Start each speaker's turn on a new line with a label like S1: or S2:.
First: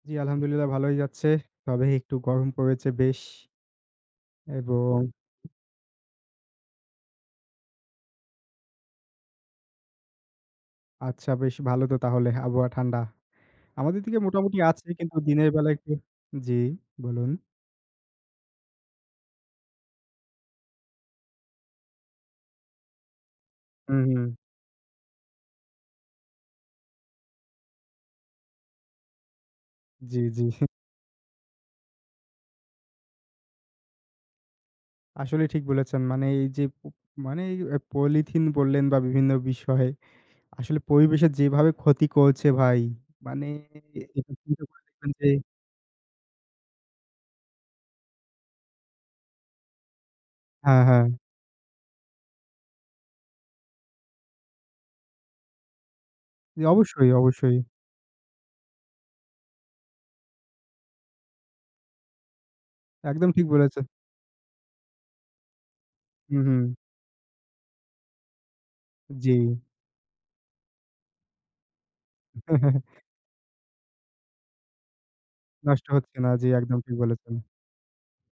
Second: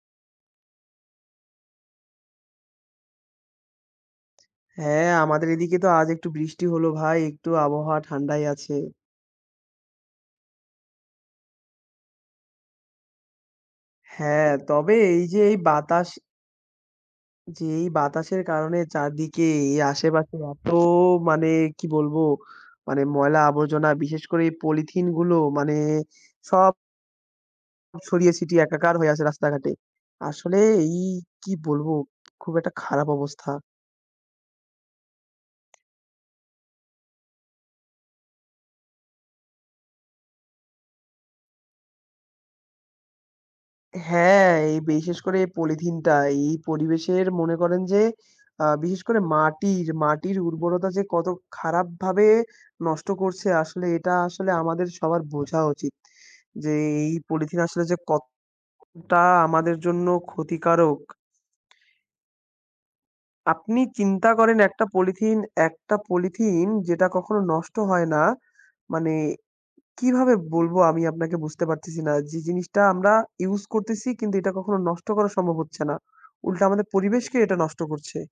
S1: জি, আলহামদুলিল্লাহ ভালোই যাচ্ছে। তবে একটু গরম পড়েছে বেশ এবং
S2: হ্যাঁ, আমাদের এদিকে তো আজ একটু বৃষ্টি হলো ভাই। একটু আবহাওয়া ঠান্ডাই আছে।
S1: আচ্ছা, বেশ ভালো তো তাহলে, আবহাওয়া ঠান্ডা। আমাদের দিকে
S2: হ্যাঁ,
S1: মোটামুটি আছে
S2: তবে
S1: কিন্তু
S2: এই যে
S1: দিনের
S2: এই
S1: বেলা একটু
S2: বাতাস
S1: জি বলুন।
S2: যে এই বাতাসের কারণে চারদিকে এই আশেপাশে এত মানে কি বলবো? মানে ময়লা আবর্জনা,
S1: উ
S2: বিশেষ
S1: হু।
S2: করে এই পলিথিনগুলো মানে সব ছড়িয়ে ছিটিয়ে একাকার হয়ে আছে রাস্তাঘাটে।
S1: জি, জি।
S2: আসলে এই কি বলবো? খুব একটা খারাপ অবস্থা।
S1: আসলেই ঠিক বলেছেন। মানে এই যে প মানে এই অ্যা পলিথিন বললেন, বা বিভিন্ন বিষয় আসলে পরিবেশের যেভাবে ক্ষতি করছে ভাই মানে এটা
S2: হ্যাঁ,
S1: চিন্তা
S2: এই
S1: করে দেখবেন
S2: বিশেষ
S1: যে
S2: করে এই পলিথিনটা এই পরিবেশের মনে করেন যে, আ বিশেষ করে মাটির, মাটির
S1: আ
S2: উর্বরতা যে
S1: হ্যাঁ।
S2: কত খারাপ ভাবে নষ্ট করছে আসলে এটা আসলে আমাদের সবার বোঝা উচিত।
S1: জি
S2: যে
S1: অবশ্যই,
S2: এই
S1: অবশ্যই।
S2: পলিথিন আসলে যে কতটা আমাদের জন্য ক্ষতিকারক।
S1: একদম ঠিক
S2: আপনি
S1: বলেছেন।
S2: চিন্তা করেন একটা পলিথিন, একটা
S1: হুম,
S2: পলিথিন
S1: হুম।
S2: যেটা কখনো নষ্ট হয় না। মানে
S1: জি।
S2: কিভাবে বলবো আমি আপনাকে বুঝতে পারতেছি না। যে জিনিসটা আমরা ইউজ করতেছি কিন্তু এটা কখনো নষ্ট করা সম্ভব হচ্ছে
S1: নষ্ট
S2: না।
S1: হচ্ছে না। জি,
S2: উল্টা
S1: একদম
S2: আমাদের
S1: ঠিক
S2: পরিবেশকে
S1: বলেছেন।
S2: এটা নষ্ট করছে।